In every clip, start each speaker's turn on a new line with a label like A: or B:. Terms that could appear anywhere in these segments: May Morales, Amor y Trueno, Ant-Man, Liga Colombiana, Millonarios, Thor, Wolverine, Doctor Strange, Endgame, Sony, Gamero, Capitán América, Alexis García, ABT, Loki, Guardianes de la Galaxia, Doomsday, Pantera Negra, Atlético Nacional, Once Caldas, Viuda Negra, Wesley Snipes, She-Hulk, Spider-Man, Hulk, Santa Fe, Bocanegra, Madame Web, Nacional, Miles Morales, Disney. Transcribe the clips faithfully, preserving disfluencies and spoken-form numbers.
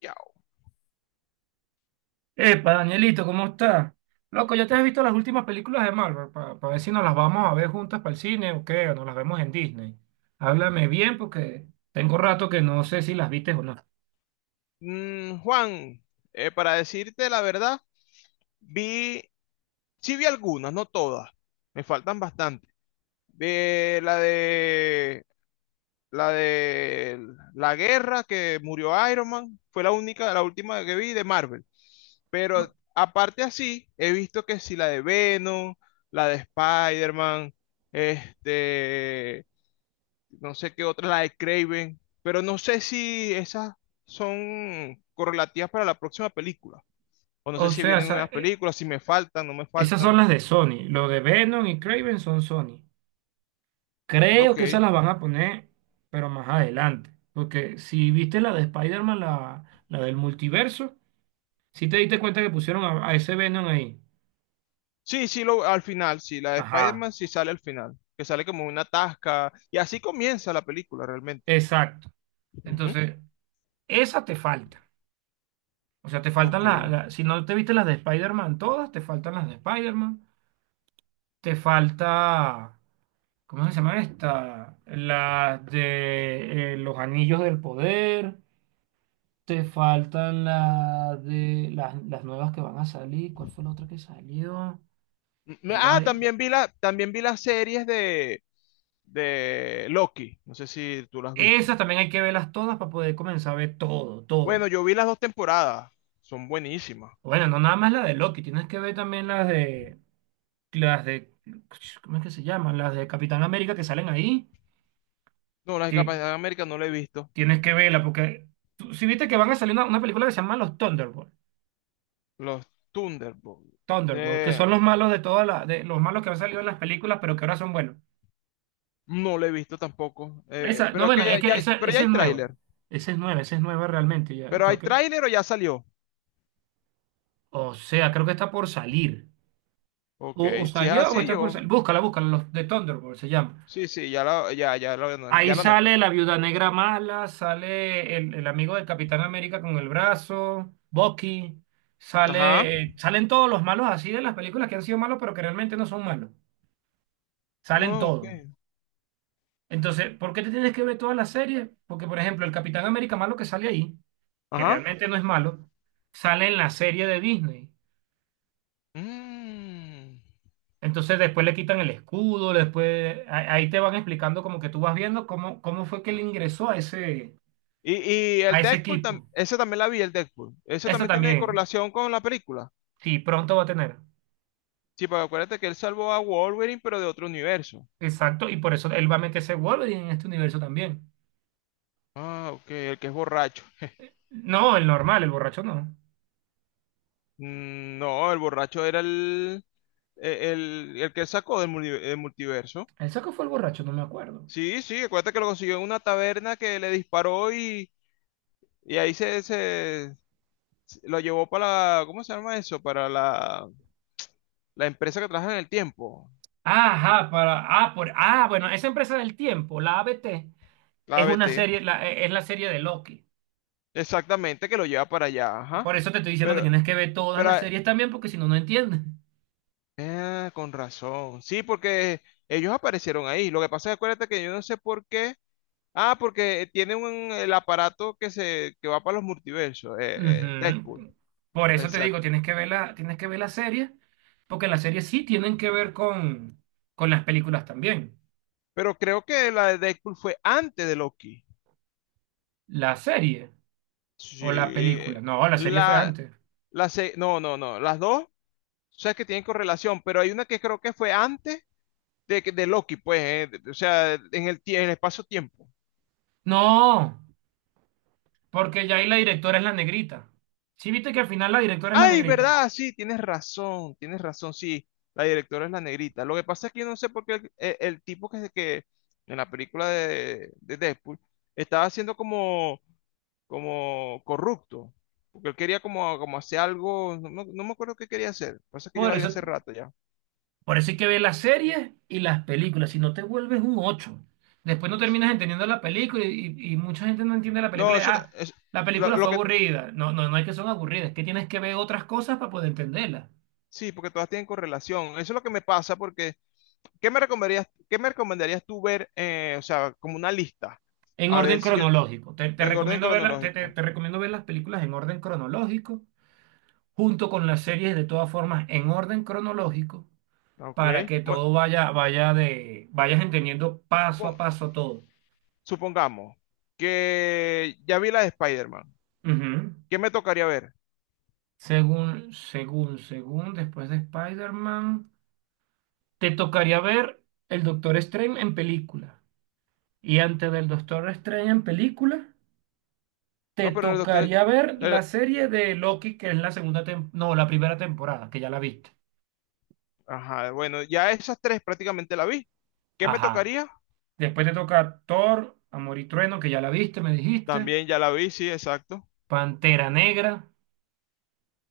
A: Ya.
B: Epa, Danielito, ¿cómo estás? Loco, ¿ya te has visto las últimas películas de Marvel? Para ver si nos las vamos a ver juntas para el cine o qué, o nos las vemos en Disney. Háblame bien porque tengo rato que no sé si las viste o no.
A: Mm, Juan, eh, para decirte la verdad, vi, sí vi algunas, no todas, me faltan bastante. De la de la de la guerra que murió Iron Man, fue la única, la última que vi de Marvel.
B: O
A: Pero aparte así, he visto que sí la de Venom, la de Spider-Man, este, no sé qué otra, la de Craven, pero no sé si esas son correlativas para la próxima película. O no sé
B: o
A: si
B: sea,
A: vienen
B: esa-
A: unas
B: eh,
A: películas, si me faltan, no me
B: esas son
A: faltan.
B: las de Sony. Lo de Venom y Craven son Sony. Creo
A: Ok.
B: que esas las van a poner, pero más adelante. Porque si viste la de Spider-Man, la, la del multiverso, si te diste cuenta que pusieron a, a ese Venom ahí.
A: Sí, sí, lo, al final, sí, la de
B: Ajá,
A: Spider-Man sí sale al final, que sale como una tasca, y así comienza la película realmente.
B: exacto.
A: Ujú.
B: Entonces, esa te falta. O sea, te faltan
A: Ok.
B: las, la- si no te viste las de Spider-Man todas, te faltan las de Spider-Man. Te falta, ¿cómo se llama esta? Las de eh, los Anillos del Poder. Te faltan las de las, las nuevas que van a salir. ¿Cuál fue la otra que salió?
A: Mm,
B: Hay
A: Ah,
B: varias.
A: también vi la, también vi las series de, de Loki, no sé si tú las has visto.
B: Esas también hay que verlas todas para poder comenzar a ver todo, todo.
A: Bueno, yo vi las dos temporadas, son buenísimas.
B: Bueno, no nada más la de Loki, tienes que ver también las de las de ¿cómo es que se llaman? Las de Capitán América que salen ahí
A: No, las de
B: que
A: Capitán América no la he visto,
B: Tienes que verla porque tú- si viste que van a salir una, una película que se llama Los Thunderbolts,
A: los Thunderbolts,
B: Thunderbolts, que
A: de...
B: son los malos de todas las de los malos que han salido en las películas, pero que ahora son buenos.
A: no la he visto tampoco. Eh, eh,
B: Esa, no,
A: pero,
B: bueno,
A: aquella
B: es que
A: ya, ya-
B: esa,
A: pero ya
B: esa
A: hay
B: es nueva.
A: tráiler.
B: Esa es nueva, esa es nueva realmente, ya
A: ¿Pero hay
B: creo que.
A: tráiler o ya salió?
B: O sea, creo que está por salir. O,
A: Ok,
B: o
A: si es
B: salió o
A: así,
B: está por
A: yo.
B: salir. Búscala, búscala, los de Thunderbolts se llama.
A: Sí, sí, ya la, ya, ya lo, ano-
B: Ahí
A: ya lo anoté.
B: sale la Viuda Negra mala, sale el, el amigo del Capitán América con el brazo, Bucky,
A: Ajá.
B: sale, eh, salen todos los malos así de las películas que han sido malos, pero que realmente no son malos. Salen
A: No, ok.
B: todos. Entonces, ¿por qué te tienes que ver todas las series? Porque, por ejemplo, el Capitán América malo que sale ahí, que
A: Ajá.
B: realmente no es malo, sale en la serie de Disney.
A: Mm.
B: Entonces después le quitan el escudo, después a- ahí te van explicando como que tú vas viendo cómo, cómo fue que él ingresó a ese,
A: Y, y
B: a
A: el
B: ese
A: Deadpool, tam-
B: equipo.
A: ese también la vi, el Deadpool. Ese
B: Eso
A: también tiene
B: también,
A: correlación con la película.
B: sí, pronto va a tener.
A: Sí, pero acuérdate que él salvó a Wolverine, pero de otro universo.
B: Exacto, y por eso él va a meterse Wolverine en este universo también.
A: Ah, ok, el que es borracho.
B: No, el normal, el borracho no.
A: Mm, No, el borracho era el, e, el, el que sacó del muni- del multiverso.
B: ¿El saco fue el borracho? No me acuerdo.
A: Sí, sí, acuérdate que lo consiguió en una taberna que le disparó y, Y ahí se, se- lo llevó para la, ¿cómo se llama eso? Para la, la empresa que trabaja en el tiempo,
B: Ajá, para, ah, por, ah, bueno, esa empresa del tiempo, la A B T,
A: la
B: es una
A: A B T.
B: serie, la- e, es la serie de Loki.
A: Exactamente, que lo lleva para allá, ajá.
B: Por eso te estoy diciendo que
A: Pero,
B: tienes que ver todas
A: pero,
B: las
A: ah,
B: series también, porque si no, no entiendes.
A: eh, con razón. Sí, porque ellos aparecieron ahí. Lo que pasa es, acuérdate que yo no sé por qué. Ah, porque tiene un, el aparato que se, que va para los multiversos, eh, eh, Deadpool.
B: Ujú. Por eso te digo,
A: Exacto.
B: tienes que ver la, tienes que ver la serie, porque las series sí tienen que ver con, con las películas también.
A: Pero creo que la de Deadpool fue antes de Loki.
B: La serie o la
A: Sí.
B: película. No, la serie fue
A: La,
B: antes.
A: la, se- no, no, no. Las dos, o sea, que tienen correlación, pero hay una que creo que fue antes de, de Loki, pues, eh, de- o sea, en el, tie- en el espacio-tiempo.
B: No, porque ya ahí la directora es la negrita. Sí, viste que al final la directora es la
A: Ay,
B: negrita.
A: ¿verdad? Sí, tienes razón, tienes razón, sí, la directora es la negrita. Lo que pasa es que yo no sé por qué el, el- el tipo que, que en la película de, de Deadpool estaba siendo como, como corrupto, porque él quería como, como hacer algo, no, no- no me acuerdo qué quería hacer. Lo que pasa es que yo
B: Por
A: la vi
B: eso.
A: hace rato ya.
B: Por eso hay que ver las series y las películas, si no te vuelves un ocho. Después no terminas entendiendo la película y, y- y mucha gente no entiende la
A: No,
B: película. y,
A: eso,
B: Ah,
A: es-
B: la
A: lo
B: película
A: lo
B: fue
A: que,
B: aburrida. No, no, no es que son aburridas, es que tienes que ver otras cosas para poder entenderlas.
A: sí, porque todas tienen correlación, eso es lo que me pasa porque... ¿Qué me recomendarías, qué me recomendarías tú ver, eh, o sea, como una lista?
B: En
A: A
B: orden
A: ver si yo,
B: cronológico. Te, te
A: en orden
B: recomiendo ver la- te, te-
A: cronológico.
B: te recomiendo ver las películas en orden cronológico, junto con las series de todas formas en orden cronológico,
A: Ok.
B: para que
A: Bueno,
B: todo vaya, vaya de, vayas entendiendo paso a
A: supon-
B: paso todo.
A: supongamos que ya vi la de Spider-Man.
B: Ujú.
A: ¿Qué me tocaría ver?
B: Según, según, según, después de Spider-Man, te tocaría ver el Doctor Strange en película. Y antes del Doctor Strange en película, te
A: No, pero el doctor...
B: tocaría ver la
A: el-
B: serie de Loki, que es la segunda tem- no, la primera temporada, que ya la viste.
A: ajá, bueno, ya esas tres prácticamente la vi. ¿Qué me
B: Ajá.
A: tocaría?
B: Después te toca Thor, Amor y Trueno, que ya la viste, me dijiste.
A: También ya la vi, sí, exacto.
B: Pantera Negra,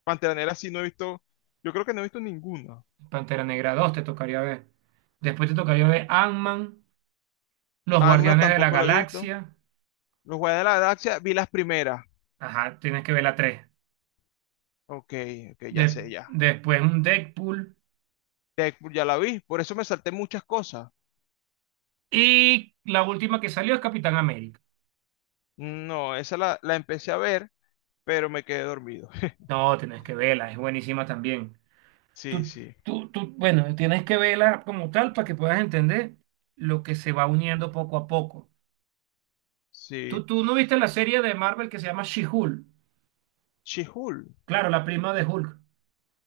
A: Pantera Negra sí no he visto, yo creo que no he visto ninguna.
B: Pantera Negra dos te tocaría ver. Después te tocaría ver Ant-Man, Los
A: Alma
B: Guardianes de la
A: tampoco la he visto.
B: Galaxia.
A: Los Guardianes de la Galaxia vi las primeras.
B: Ajá, tienes que ver la tres
A: Ok, ok, ya
B: de-
A: sé, ya.
B: después un Deadpool.
A: Deadpool ya la vi, por eso me salté muchas cosas.
B: Y la última que salió es Capitán América.
A: No, esa la, la empecé a ver, pero me quedé dormido.
B: No, tienes que verla, es buenísima también.
A: Sí,
B: Tú,
A: sí,
B: tú, tú, bueno, tienes que verla como tal para que puedas entender lo que se va uniendo poco a poco.
A: sí.
B: ¿Tú, tú no viste la serie de Marvel que se llama She-Hulk?
A: She-Hulk.
B: Claro, la prima de Hulk,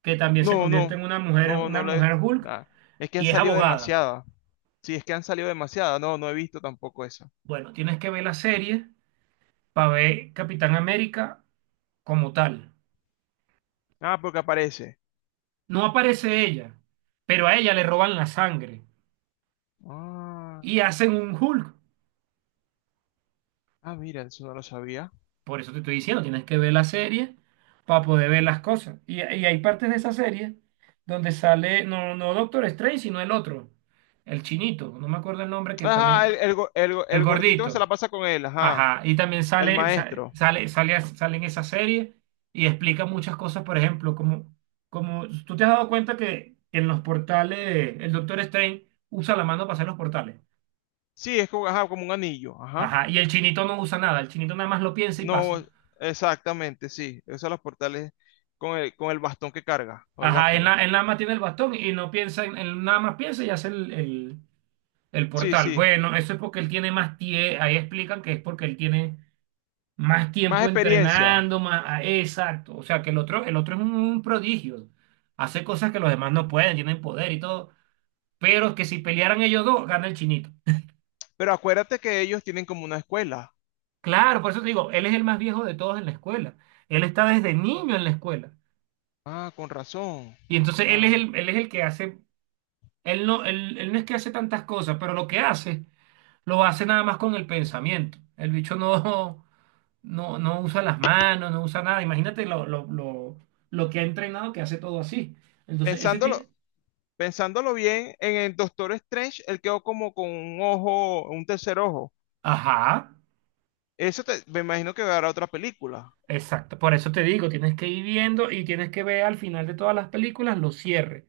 B: que también se
A: No,
B: convierte
A: no,
B: en una mujer,
A: no,
B: una
A: no la he.
B: mujer Hulk
A: Nada. Es que han
B: y es
A: salido
B: abogada.
A: demasiadas. Sí, es que han salido demasiadas. No, no he visto tampoco esa.
B: Bueno, tienes que ver la serie para ver Capitán América como tal.
A: Ah, porque aparece.
B: No aparece ella, pero a ella le roban la sangre
A: Ah,
B: y hacen un Hulk.
A: ah, mira, eso no lo sabía.
B: Por eso te estoy diciendo, tienes que ver la serie para poder ver las cosas. Y, y hay partes de esa serie donde sale, no, no Doctor Strange, sino el otro, el chinito, no me acuerdo el nombre que
A: Ajá, el,
B: también,
A: el, go- el go-
B: el
A: el gordito que se la
B: gordito.
A: pasa con él, ajá.
B: Ajá, y también
A: El
B: sale, sa-
A: maestro.
B: sale, sale, sale en esa serie y explica muchas cosas, por ejemplo, como, como tú te has dado cuenta que en los portales el Doctor Strange usa la mano para hacer los portales.
A: Sí, es como, ajá, como un anillo, ajá.
B: Ajá, y el chinito no usa nada, el chinito nada más lo piensa y pasa.
A: No, exactamente, sí. Usa los portales con el, con el bastón que carga, o el
B: Ajá, él,
A: báculo.
B: na- él nada más tiene el bastón y no piensa, en- él nada más piensa y hace el, el- el
A: Sí,
B: portal.
A: sí.
B: Bueno, eso es porque él tiene más tiempo, ahí explican que es porque él tiene más
A: Más
B: tiempo
A: experiencia.
B: entrenando, más, ah, exacto, o sea que el otro, el otro es un, un prodigio, hace cosas que los demás no pueden, tienen poder y todo, pero que si pelearan ellos dos, gana el chinito.
A: Pero acuérdate que ellos tienen como una escuela.
B: Claro, por eso te digo, él es el más viejo de todos en la escuela, él está desde niño en la escuela.
A: Ah, con razón.
B: Y entonces él es
A: Ah.
B: el, él es el que hace Él no, él, él no es que hace tantas cosas, pero lo que hace, lo hace nada más con el pensamiento. El bicho no, no, no usa las manos, no usa nada. Imagínate lo, lo, lo, lo que ha entrenado que hace todo así. Entonces, ese
A: Pensándolo,
B: tiene...
A: pensándolo bien, en el Doctor Strange, él quedó como con un ojo, un tercer ojo.
B: Ajá,
A: Eso te- me imagino que dará otra película.
B: exacto. Por eso te digo, tienes que ir viendo y tienes que ver al final de todas las películas los cierres.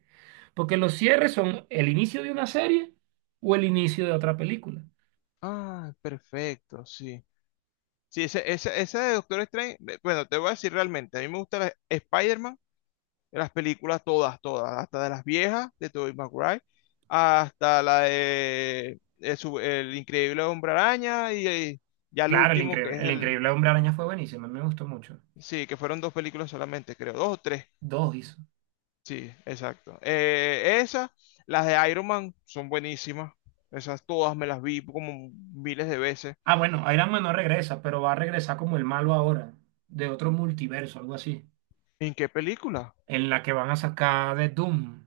B: Porque los cierres son el inicio de una serie o el inicio de otra película.
A: Ah, perfecto, sí. Sí, ese, ese, ese de Doctor Strange, eh, bueno, te voy a decir realmente, a mí me gusta la- Spider-Man. De las películas todas, todas, hasta de las viejas de Tobey Maguire, hasta la de, de su- El Increíble Hombre Araña y, y ya el
B: Claro, el
A: último que
B: increíble,
A: es
B: el
A: el,
B: increíble Hombre Araña fue buenísimo, a mí me gustó mucho.
A: sí, que fueron dos películas solamente, creo, dos o tres,
B: Dos hizo.
A: sí, exacto. Eh, esas, las de Iron Man son buenísimas, esas todas me las vi como miles de veces.
B: Ah, bueno, Iron Man no regresa, pero va a regresar como el malo ahora, de otro multiverso, algo así,
A: ¿En qué película?
B: en la que van a sacar de Doom.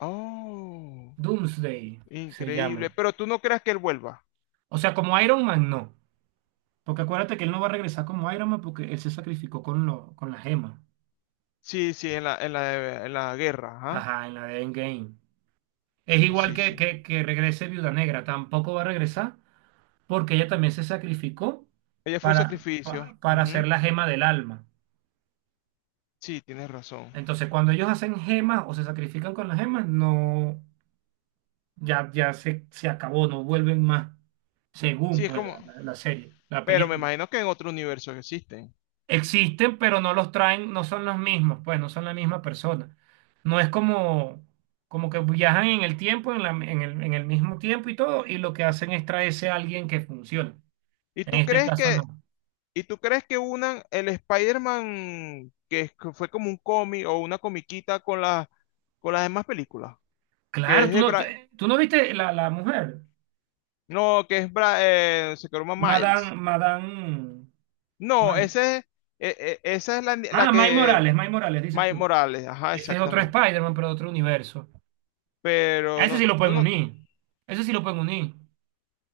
A: Oh,
B: Doomsday se
A: increíble,
B: llama.
A: pero tú no creas que él vuelva.
B: O sea, como Iron Man no, porque acuérdate que él no va a regresar como Iron Man porque él se sacrificó con, lo, con la gema.
A: Sí, sí, en la, en la, en la guerra, ajá.
B: Ajá, en la de Endgame. Es igual
A: Sí,
B: que,
A: sí.
B: que, que regrese Viuda Negra, tampoco va a regresar porque ella también se sacrificó
A: Ella fue un
B: para,
A: sacrificio.
B: pa- para
A: Ujú.
B: hacer la gema del alma.
A: Sí, tienes razón.
B: Entonces, cuando ellos hacen gemas o se sacrifican con las gemas, no. ya, ya se, se acabó, no vuelven más, según
A: Sí, es
B: pues la,
A: como,
B: la- la serie, la
A: pero me
B: película.
A: imagino que en otro universo existen.
B: Existen, pero no los traen, no son los mismos, pues no son la misma persona. No es como, como que viajan en el tiempo, en la- en el, en el mismo tiempo y todo, y lo que hacen es traerse a alguien que funcione.
A: ¿Y
B: En
A: tú
B: este
A: crees
B: caso
A: que,
B: no.
A: y tú crees que unan el Spider-Man que es- que fue como un cómic o una comiquita con las con las demás películas? Que
B: Claro,
A: es
B: tú
A: de
B: no, tú,
A: Bra-
B: eh, tú no viste la, la mujer,
A: no, que es Bra- eh, se llama
B: Madame,
A: Miles.
B: Madame,
A: No,
B: May.
A: ese es- e- e- esa es la, la
B: Ah, May
A: que
B: Morales, May Morales, dices
A: Miles
B: tú.
A: Morales, ajá,
B: Ese es otro
A: exactamente.
B: Spider-Man, pero de otro universo. A
A: Pero
B: ese
A: no,
B: sí lo
A: tú
B: pueden
A: no,
B: unir. Ese sí lo pueden unir.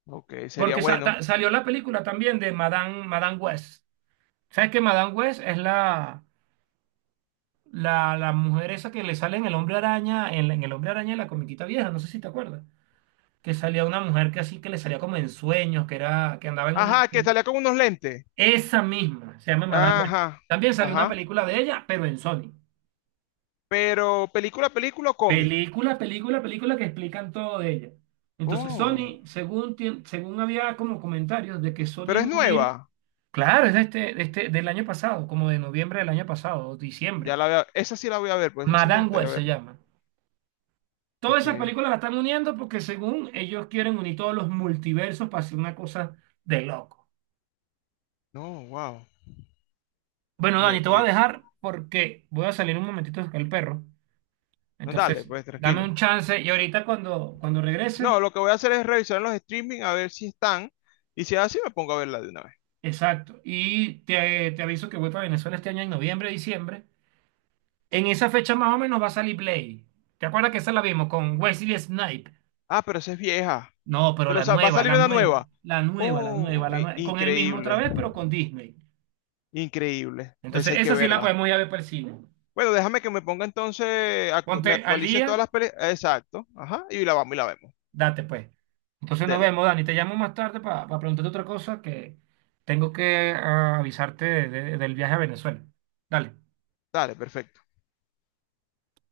A: ok, sería
B: Porque sa-
A: bueno.
B: ta- salió la película también de Madame, Madame West. ¿Sabes que Madame West es la, la, la mujer esa que le sale en el Hombre Araña, en, la- en el Hombre Araña de la comiquita vieja? No sé si te acuerdas. Que salía una mujer que así que le salía como en sueños, que era, que andaba en un.
A: Ajá, que
B: En-
A: salía con unos lentes.
B: Esa misma, se llama Madame West.
A: Ajá,
B: También salió una
A: ajá.
B: película de ella, pero en Sony.
A: Pero película, película o cómic.
B: Película, película, película que explican todo de ella. Entonces
A: Oh,
B: Sony, según, tien- según había como comentarios de que Sony
A: pero es
B: iba a unir
A: nueva.
B: Claro, es de este, de este, del año pasado, como de noviembre del año pasado, o
A: Ya
B: diciembre.
A: la voy a- esa sí la voy a ver, pues esa sí me
B: Madame Web
A: gustaría
B: se
A: verla.
B: llama. Todas esas
A: Ok.
B: películas las están uniendo porque según ellos quieren unir todos los multiversos para hacer una cosa de loco.
A: No, wow.
B: Bueno, Dani,
A: De-
B: te voy a
A: de-
B: dejar porque voy a salir un momentito con el perro.
A: no, dale,
B: Entonces,
A: pues
B: dame
A: tranquilo.
B: un chance y ahorita cuando, cuando regrese,
A: No, lo que voy a hacer es revisar los streaming a ver si están. Y si es así, me pongo a verla de una vez.
B: exacto. Y te, te aviso que voy para Venezuela este año en noviembre, diciembre. En esa fecha más o menos va a salir Blade. ¿Te acuerdas que esa la vimos con Wesley Snipes?
A: Ah, pero esa es vieja.
B: No, pero
A: Pero
B: la
A: sa- va a
B: nueva,
A: salir
B: la
A: una
B: nueva,
A: nueva.
B: la nueva, la nueva,
A: Oh,
B: la
A: i-
B: nueva. Con el mismo otra
A: increíble.
B: vez, pero con Disney.
A: Increíble. Esa
B: Entonces,
A: hay que
B: esa sí la
A: verla.
B: podemos ir a ver para el cine.
A: Bueno, déjame que me ponga entonces, actu- me
B: Ponte al
A: actualicen todas
B: día,
A: las películas. Exacto. Ajá. Y la vamos y la vemos.
B: date pues. Entonces nos
A: Dale,
B: vemos,
A: pues.
B: Dani. Te llamo más tarde para preguntarte otra cosa que tengo que ah, avisarte de- de- del viaje a Venezuela. Dale.
A: Dale, perfecto.